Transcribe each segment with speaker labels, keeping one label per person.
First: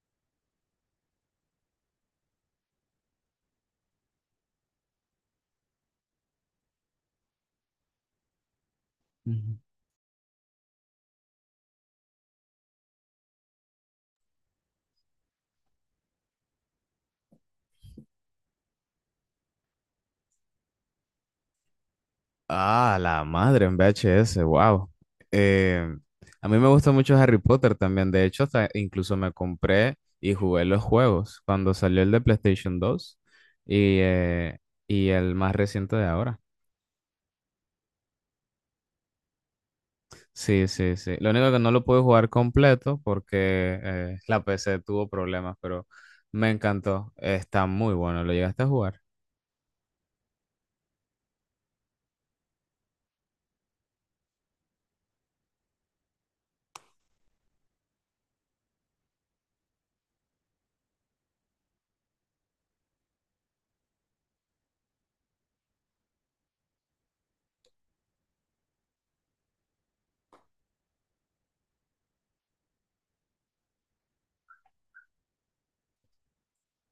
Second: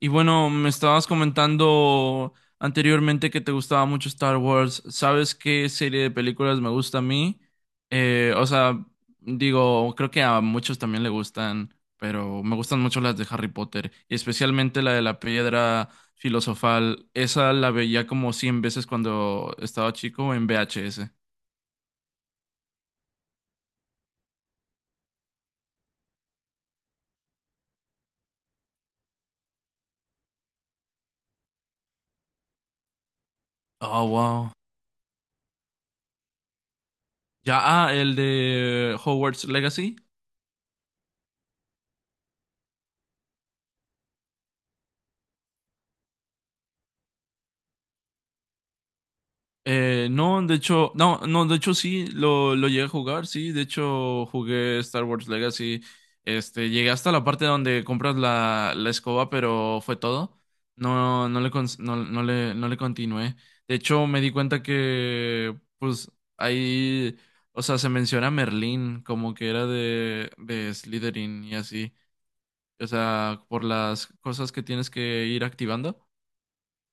Speaker 1: Y bueno, me estabas comentando anteriormente que te gustaba mucho Star Wars. ¿Sabes qué serie de películas me gusta a mí? Eh, o sea,
Speaker 2: Ujú.
Speaker 1: digo, creo que a muchos también le gustan, pero me gustan mucho las de Harry Potter, y especialmente la de la piedra filosofal. Esa la veía como 100 veces cuando estaba chico en VHS.
Speaker 2: Ah, la madre en VHS, wow. A mí me gusta mucho Harry Potter también. De hecho, hasta incluso me compré y jugué los juegos cuando salió el de PlayStation 2 y,
Speaker 1: Oh, wow.
Speaker 2: eh, y el más reciente de ahora.
Speaker 1: Ya, ah, el de Hogwarts Legacy.
Speaker 2: Sí, sí, sí. Lo único que no lo pude jugar completo porque la PC tuvo problemas, pero me encantó. Está muy bueno. ¿Lo llegaste a jugar?
Speaker 1: No, de hecho, no, no, de hecho sí, lo llegué a jugar, sí, de hecho jugué Star Wars Legacy, este, llegué hasta la parte donde compras la escoba, pero fue todo, no, no le, cons- no, no le, no le continué, de hecho me di cuenta que, pues, ahí, o sea, se menciona Merlín, como que era de Slytherin y así, o sea, por las cosas que tienes que ir activando,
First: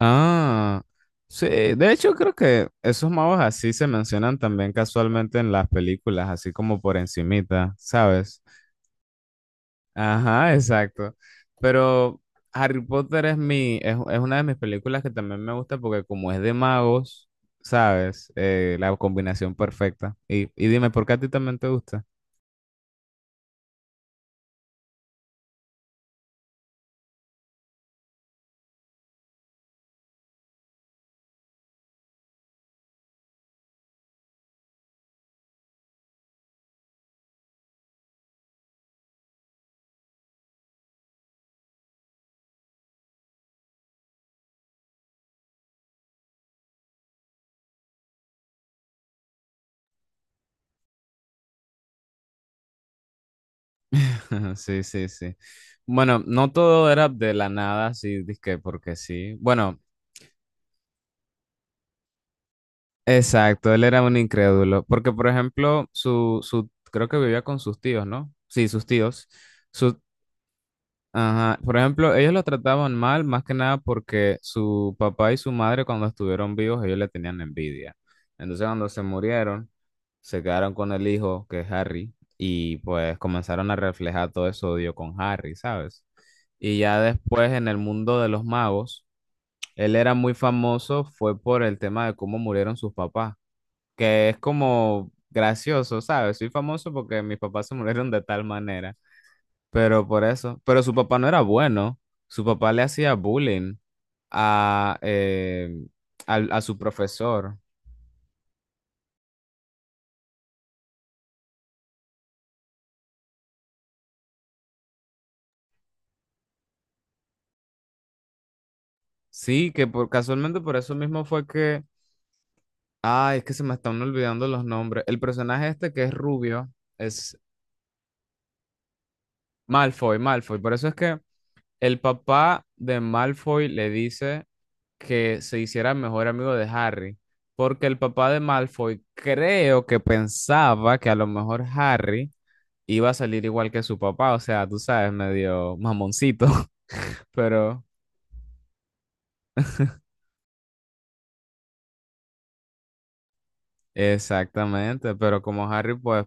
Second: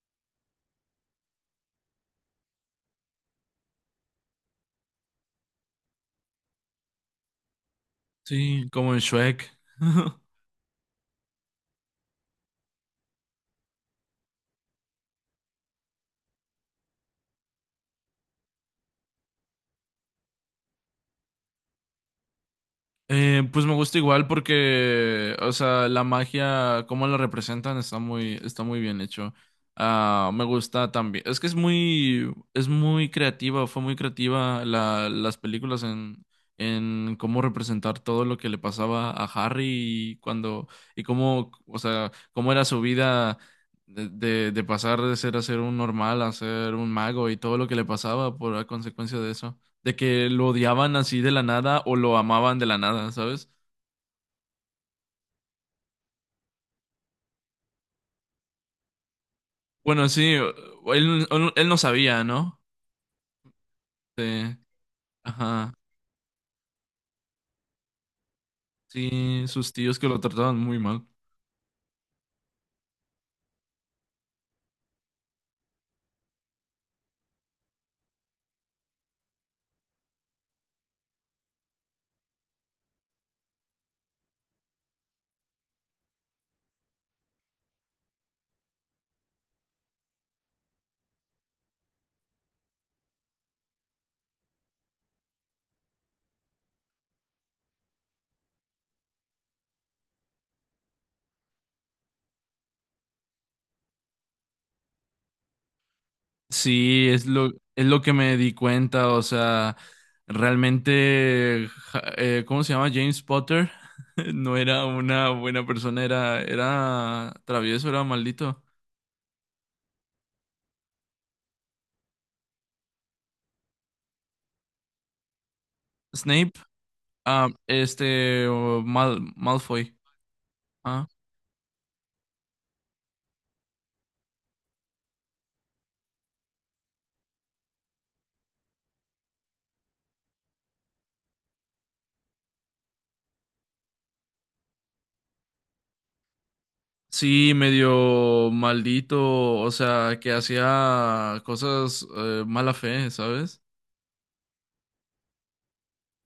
Speaker 2: Ah, sí, de hecho creo que esos magos así se mencionan también casualmente en las películas, así como por encimita, ¿sabes?
Speaker 1: sí, como en Shrek.
Speaker 2: Ajá, exacto. Pero Harry Potter es una de mis películas que también me gusta porque como es de magos, ¿sabes? La combinación perfecta. Y dime, ¿por qué a ti también te gusta?
Speaker 1: Pues me gusta igual porque, o sea, la magia, cómo la representan, está muy bien hecho. Ah, me gusta también. Es que es muy creativa, fue muy creativa las películas en cómo representar todo lo que le pasaba a Harry y cuando, y cómo, o sea, cómo era su vida de pasar de ser a ser un normal a ser un mago y todo lo que le pasaba por a consecuencia de eso de que lo odiaban así de la nada o lo amaban de la nada, ¿sabes?
Speaker 2: Sí, sí, sí. Bueno, no todo era de la nada, sí, dizque porque sí. Bueno,
Speaker 1: Bueno, sí, él no sabía, ¿no?
Speaker 2: exacto, él era un
Speaker 1: Sí,
Speaker 2: incrédulo, porque por
Speaker 1: ajá,
Speaker 2: ejemplo, su, creo que vivía con sus tíos, ¿no? Sí, sus tíos.
Speaker 1: sí, sus
Speaker 2: Su,
Speaker 1: tíos que lo trataban muy mal.
Speaker 2: ajá. Por ejemplo, ellos lo trataban mal, más que nada porque su papá y su madre cuando estuvieron vivos, ellos le tenían envidia. Entonces, cuando se murieron, se quedaron con el hijo, que es Harry, y pues comenzaron a reflejar todo ese odio con Harry, ¿sabes? Y ya después en el mundo de los magos, él era muy famoso, fue por el tema de cómo murieron sus papás, que es como gracioso, ¿sabes? Soy famoso porque mis papás se murieron de tal manera, pero por eso, pero su papá no era bueno, su papá le hacía bullying a, a su
Speaker 1: Sí,
Speaker 2: profesor,
Speaker 1: es lo que me di cuenta, o sea, realmente, ¿cómo se llama? James Potter no era una buena persona, era travieso, era maldito.
Speaker 2: sí, que por, casualmente por eso mismo fue que, ay, es que se me están olvidando los nombres, el personaje este que es
Speaker 1: Snape,
Speaker 2: rubio es
Speaker 1: Malfoy.
Speaker 2: Malfoy, Malfoy, por eso es que el papá de Malfoy le dice que se hiciera mejor amigo de Harry, porque el papá de Malfoy creo que pensaba que a lo mejor Harry iba a salir igual que su papá, o sea, tú sabes, medio mamoncito.
Speaker 1: Sí,
Speaker 2: Pero
Speaker 1: medio maldito, o sea, que hacía cosas mala fe, ¿sabes?
Speaker 2: exactamente, pero como Harry pues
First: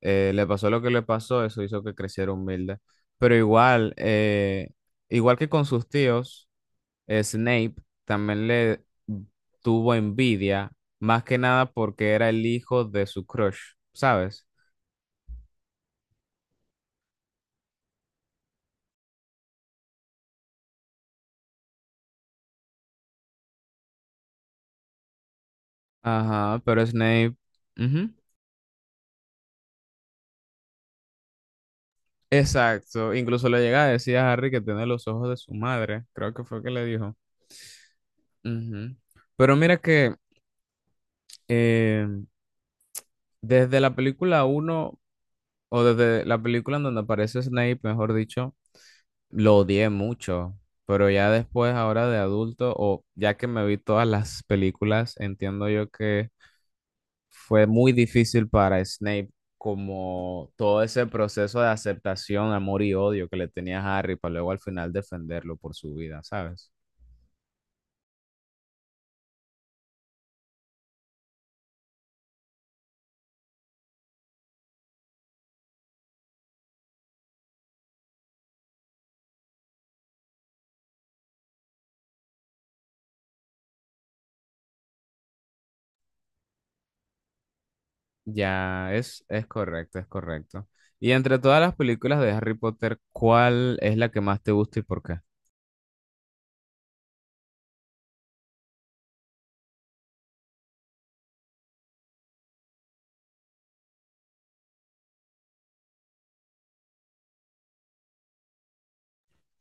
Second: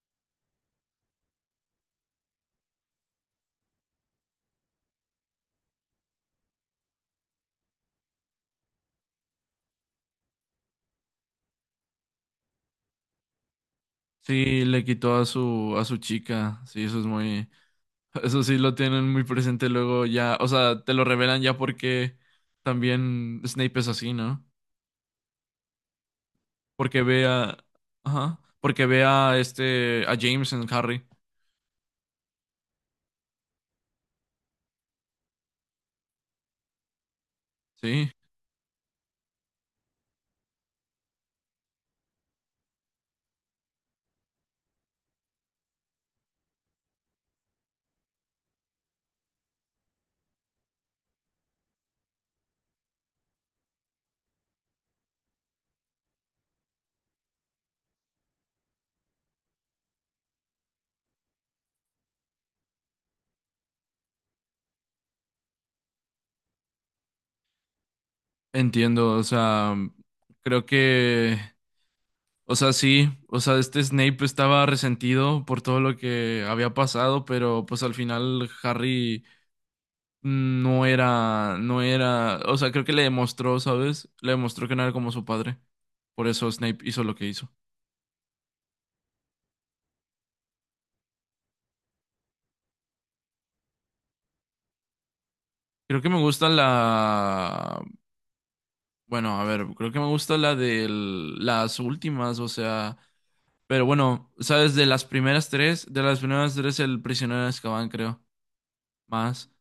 Speaker 2: le pasó lo que le pasó, eso hizo que creciera humilde, pero igual, igual que con sus tíos, Snape también le tuvo envidia, más que nada porque era el hijo de su crush, ¿sabes?
Speaker 1: Sí, le quitó a su chica. Sí, eso es muy eso sí lo tienen muy presente luego ya, o sea, te lo revelan ya porque también Snape es así, ¿no?
Speaker 2: Ajá, pero
Speaker 1: Porque ve
Speaker 2: Snape.
Speaker 1: a
Speaker 2: Ujú,
Speaker 1: ajá, porque ve a este a James en Harry.
Speaker 2: exacto. Incluso le llega a decir a Harry que tiene los ojos de su madre. Creo que fue que le dijo.
Speaker 1: Sí,
Speaker 2: Ujú. Pero mira que eh, desde la película uno o desde la película en donde aparece Snape, mejor dicho, lo odié mucho. Pero ya después, ahora de adulto, o ya que me vi todas las películas, entiendo yo que fue muy difícil para Snape como todo ese proceso de aceptación, amor y odio que le tenía a Harry para luego al final defenderlo por su vida, ¿sabes?
Speaker 1: entiendo, o sea, creo que o sea, sí, o sea, este Snape estaba resentido por todo lo que había pasado, pero pues al final Harry no era, o sea, creo que le demostró, ¿sabes? Le demostró que no era como su padre. Por eso Snape hizo lo que hizo.
Speaker 2: Ya, es correcto, es correcto. Y entre todas las películas de Harry Potter, ¿cuál es la que más te gusta y por qué?
Speaker 1: Creo que me gusta bueno, a ver, creo que me gusta la de las últimas, o sea, pero bueno, ¿sabes? De las primeras tres, el prisionero de Azkaban, creo, más.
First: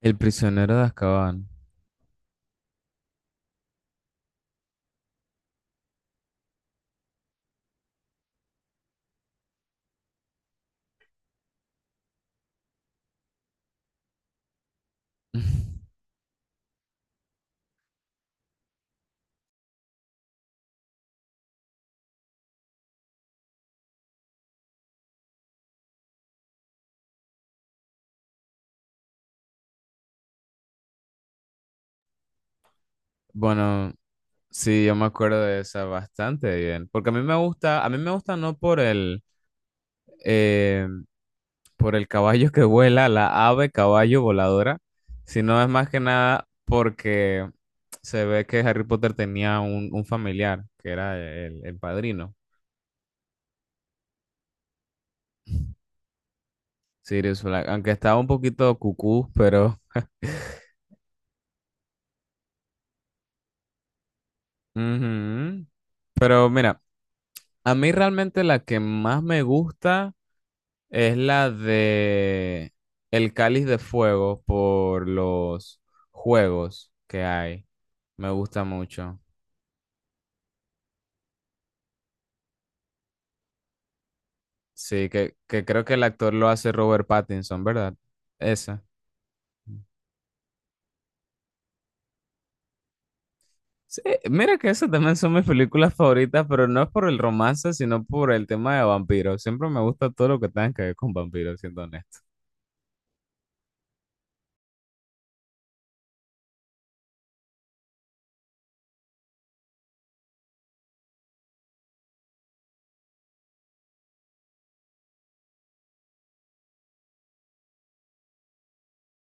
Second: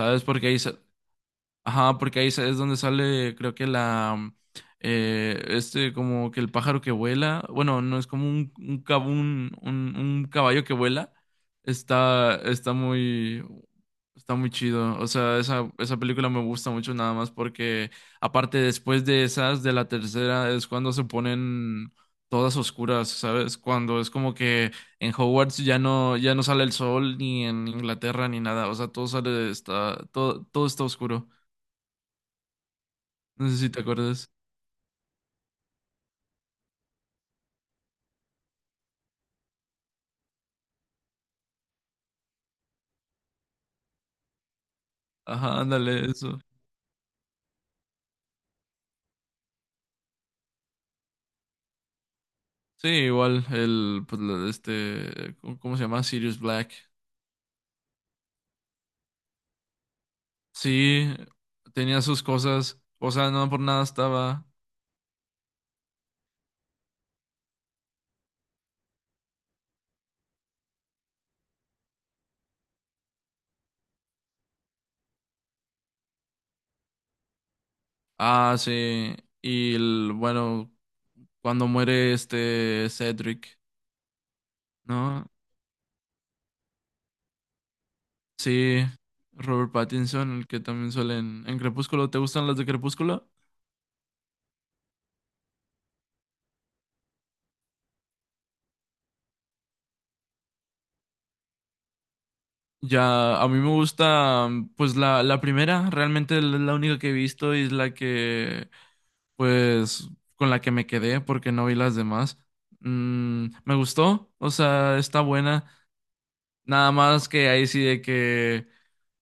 Speaker 2: El
Speaker 1: Porque
Speaker 2: prisionero de Azkaban.
Speaker 1: ajá, porque ahí es donde sale, creo que como que el pájaro que vuela, bueno, no es como un caballo que vuela, está, está muy, está muy chido, o sea, esa película me gusta mucho nada más porque, aparte, después de esas, de la tercera, es cuando se ponen todas oscuras, ¿sabes? Cuando es como que en Hogwarts ya no sale el sol, ni en Inglaterra, ni nada, o sea, todo sale, todo está oscuro. No sé si te
Speaker 2: Bueno,
Speaker 1: acuerdas.
Speaker 2: sí, yo me acuerdo de esa bastante bien, porque a mí me gusta, a mí me gusta no por el, eh, por el caballo que vuela, la ave caballo voladora, sino
Speaker 1: Ajá,
Speaker 2: es más que
Speaker 1: ándale, eso.
Speaker 2: nada porque se ve que Harry Potter tenía un familiar, que era el padrino,
Speaker 1: Sí, igual, el, pues, la- este, ¿cómo cómo se llama? Sirius Black.
Speaker 2: Sirius Black, aunque estaba un poquito cucú, pero...
Speaker 1: Sí, tenía sus cosas. O sea, no por nada estaba.
Speaker 2: Ujú. Pero mira, a mí realmente la que más me gusta es la de El Cáliz de Fuego por los juegos que hay. Me
Speaker 1: Ah,
Speaker 2: gusta
Speaker 1: sí.
Speaker 2: mucho.
Speaker 1: Y el, bueno, cuando muere este Cedric,
Speaker 2: Sí,
Speaker 1: ¿no?
Speaker 2: que creo que el actor lo hace Robert Pattinson, ¿verdad? Esa.
Speaker 1: Sí, Robert Pattinson, el que también suele en Crepúsculo. ¿Te gustan las de Crepúsculo?
Speaker 2: Sí, mira que esas también son mis películas favoritas, pero no es por el romance, sino por el tema de vampiros. Siempre me gusta todo lo que tenga que ver con vampiros, siendo honesto.
Speaker 1: Ya, a mí me gusta, pues la primera, realmente es la única que he visto y es la que pues con la que me quedé porque no vi las demás. Mm, me gustó, o sea, está buena. Nada más que ahí sí de que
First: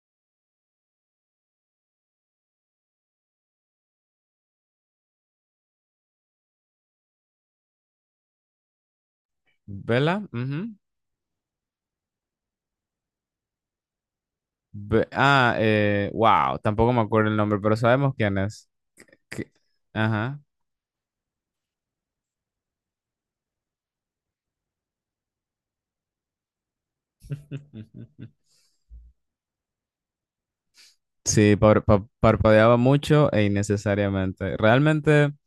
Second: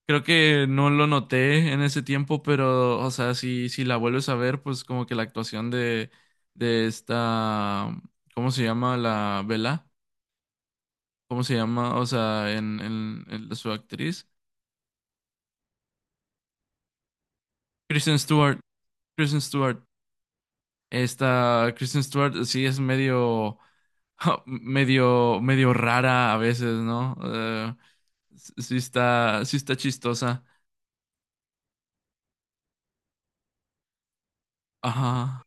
Speaker 1: creo que no lo noté en ese tiempo, pero o sea, si la vuelves a ver, pues como que la actuación de esta, ¿cómo se llama? La Vela,
Speaker 2: ¿Vela? Ujú.
Speaker 1: ¿cómo se llama? O sea, en su actriz.
Speaker 2: Wow, tampoco me acuerdo el nombre, pero sabemos
Speaker 1: Kristen
Speaker 2: quién
Speaker 1: Stewart,
Speaker 2: es.
Speaker 1: Kristen
Speaker 2: Que-
Speaker 1: Stewart.
Speaker 2: ajá.
Speaker 1: Esta Kristen Stewart sí es medio medio rara a veces, ¿no? Sí está chistosa.
Speaker 2: Sí, parpadeaba mucho e innecesariamente. Realmente.
Speaker 1: Ajá.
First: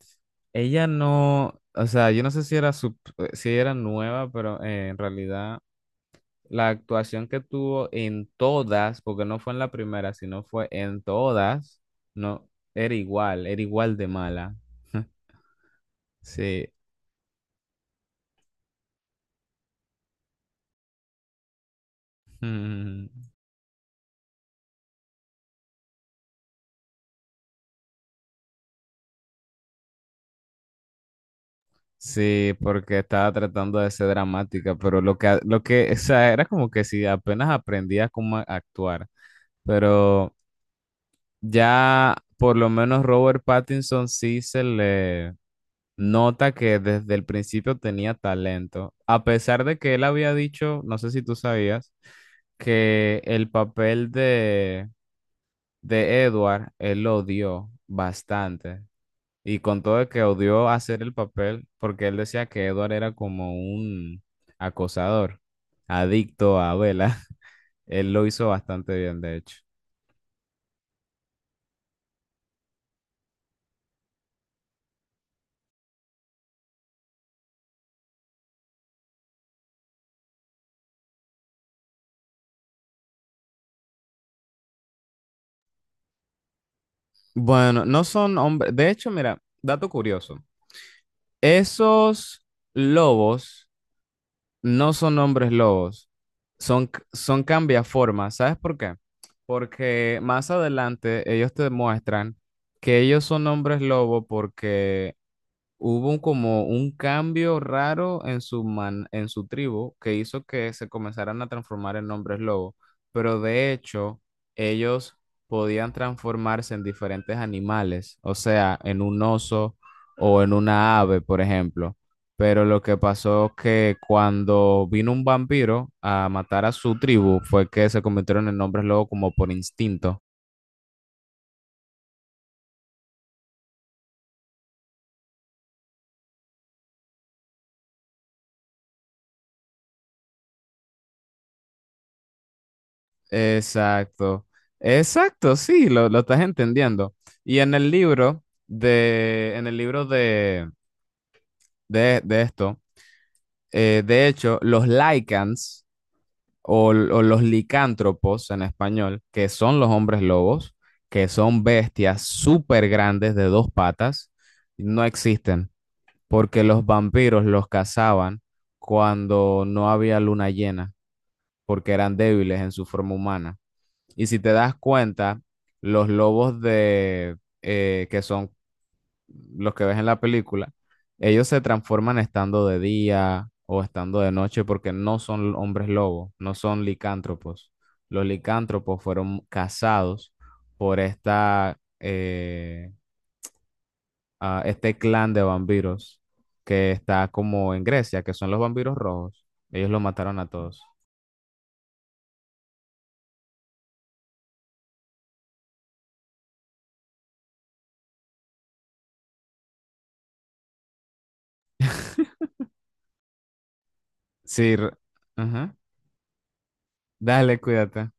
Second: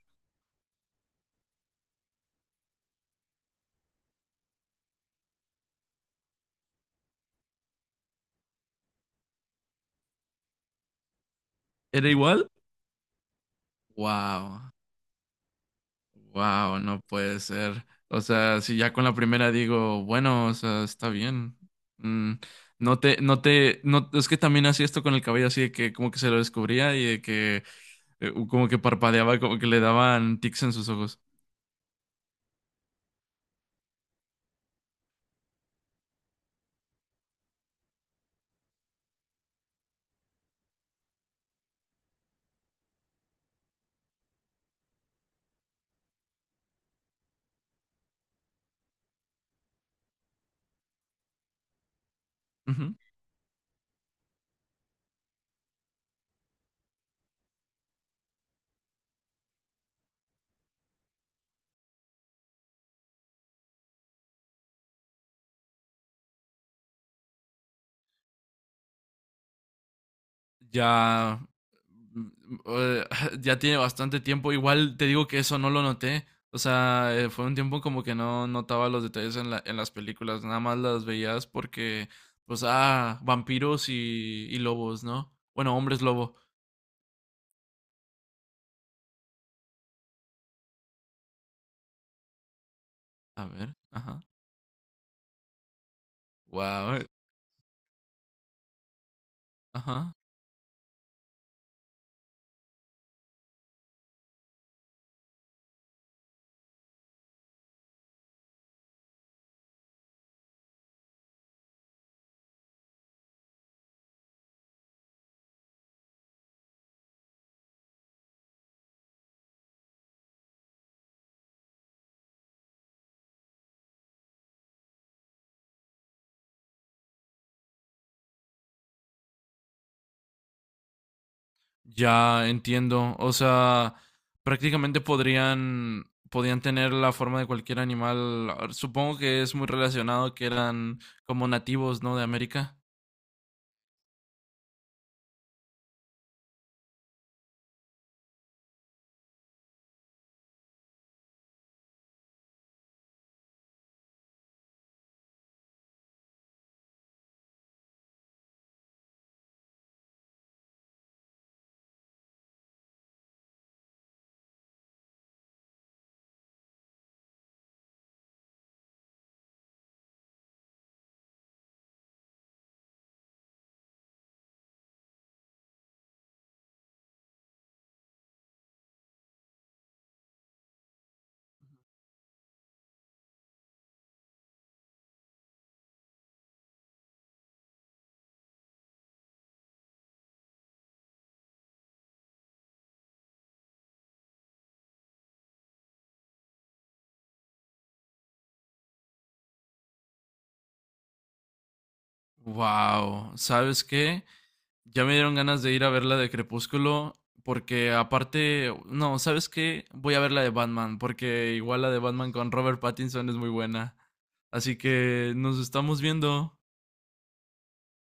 Speaker 2: Ella no, o sea, yo no sé si era sub, si era nueva, pero en realidad la actuación que tuvo en todas, porque no fue en la primera, sino fue en todas,
Speaker 1: ¿Era
Speaker 2: no,
Speaker 1: igual?
Speaker 2: era igual de mala.
Speaker 1: Wow.
Speaker 2: Sí.
Speaker 1: Wow, no puede ser. O sea, si ya con la primera digo, bueno, o sea, está bien. Mm,
Speaker 2: Mm,
Speaker 1: no, es que también hacía esto con el cabello así de que como que se lo descubría y de que como que parpadeaba, como que le daban tics en sus ojos.
Speaker 2: sí, porque estaba tratando de ser dramática, pero lo que, o sea, era como que si apenas aprendía cómo actuar, pero ya por lo menos Robert Pattinson sí se le nota que desde el principio tenía talento, a pesar de que él había dicho, no sé si tú sabías, que el papel de Edward, él lo odió bastante. Y con todo de que odió hacer el papel, porque él decía que Edward era como un acosador, adicto a Bella. Él lo hizo bastante bien, de hecho.
Speaker 1: Ya, mm, eh, ya tiene bastante tiempo. Igual te digo que eso no lo noté. O sea, fue un tiempo como que no notaba los detalles en en las películas, nada más las veías porque, pues, ah, vampiros y lobos, ¿no? Bueno, hombres lobo.
Speaker 2: Bueno, no son hombres. De hecho, mira, dato curioso. Esos
Speaker 1: A
Speaker 2: lobos
Speaker 1: ver, ajá.
Speaker 2: no son hombres lobos, son,
Speaker 1: Wow,
Speaker 2: son cambiaformas. ¿Sabes por qué?
Speaker 1: ajá.
Speaker 2: Porque más adelante ellos te muestran que ellos son hombres lobo porque hubo un, como un cambio raro en su, en su tribu que hizo que se comenzaran a transformar en hombres lobo, pero de hecho ellos podían transformarse en diferentes animales, o sea, en un oso o en una ave, por ejemplo. Pero lo que pasó que cuando vino un vampiro a matar a su tribu fue que se convirtieron en hombres lobo como por instinto.
Speaker 1: Ya entiendo. O sea, podían tener la forma de cualquier animal. Supongo que es muy relacionado que eran como nativos, ¿no? De América.
Speaker 2: Exacto, exacto, sí, lo estás entendiendo. Y en el libro de, en el libro de esto, de hecho, los lycans o, o los licántropos en español, que son los hombres lobos, que son bestias súper grandes de dos patas, no existen, porque los vampiros los cazaban cuando no había luna llena, porque eran débiles en su forma humana. Y si te das cuenta, los lobos de, que son los que ves en la película, ellos se transforman estando de día o estando de noche porque no son hombres lobos, no son licántropos. Los licántropos fueron cazados por esta, este clan de vampiros que está como en Grecia, que son los vampiros rojos. Ellos los mataron a todos.
Speaker 1: Wow, ¿sabes qué? Ya me dieron ganas de ir a ver la de Crepúsculo, porque aparte, no, ¿sabes qué? Voy a ver la de Batman, porque igual la de Batman con Robert Pattinson es muy buena.
Speaker 2: Sí,
Speaker 1: Así
Speaker 2: r-
Speaker 1: que nos
Speaker 2: ajá.
Speaker 1: estamos viendo.
Speaker 2: Dale, cuídate.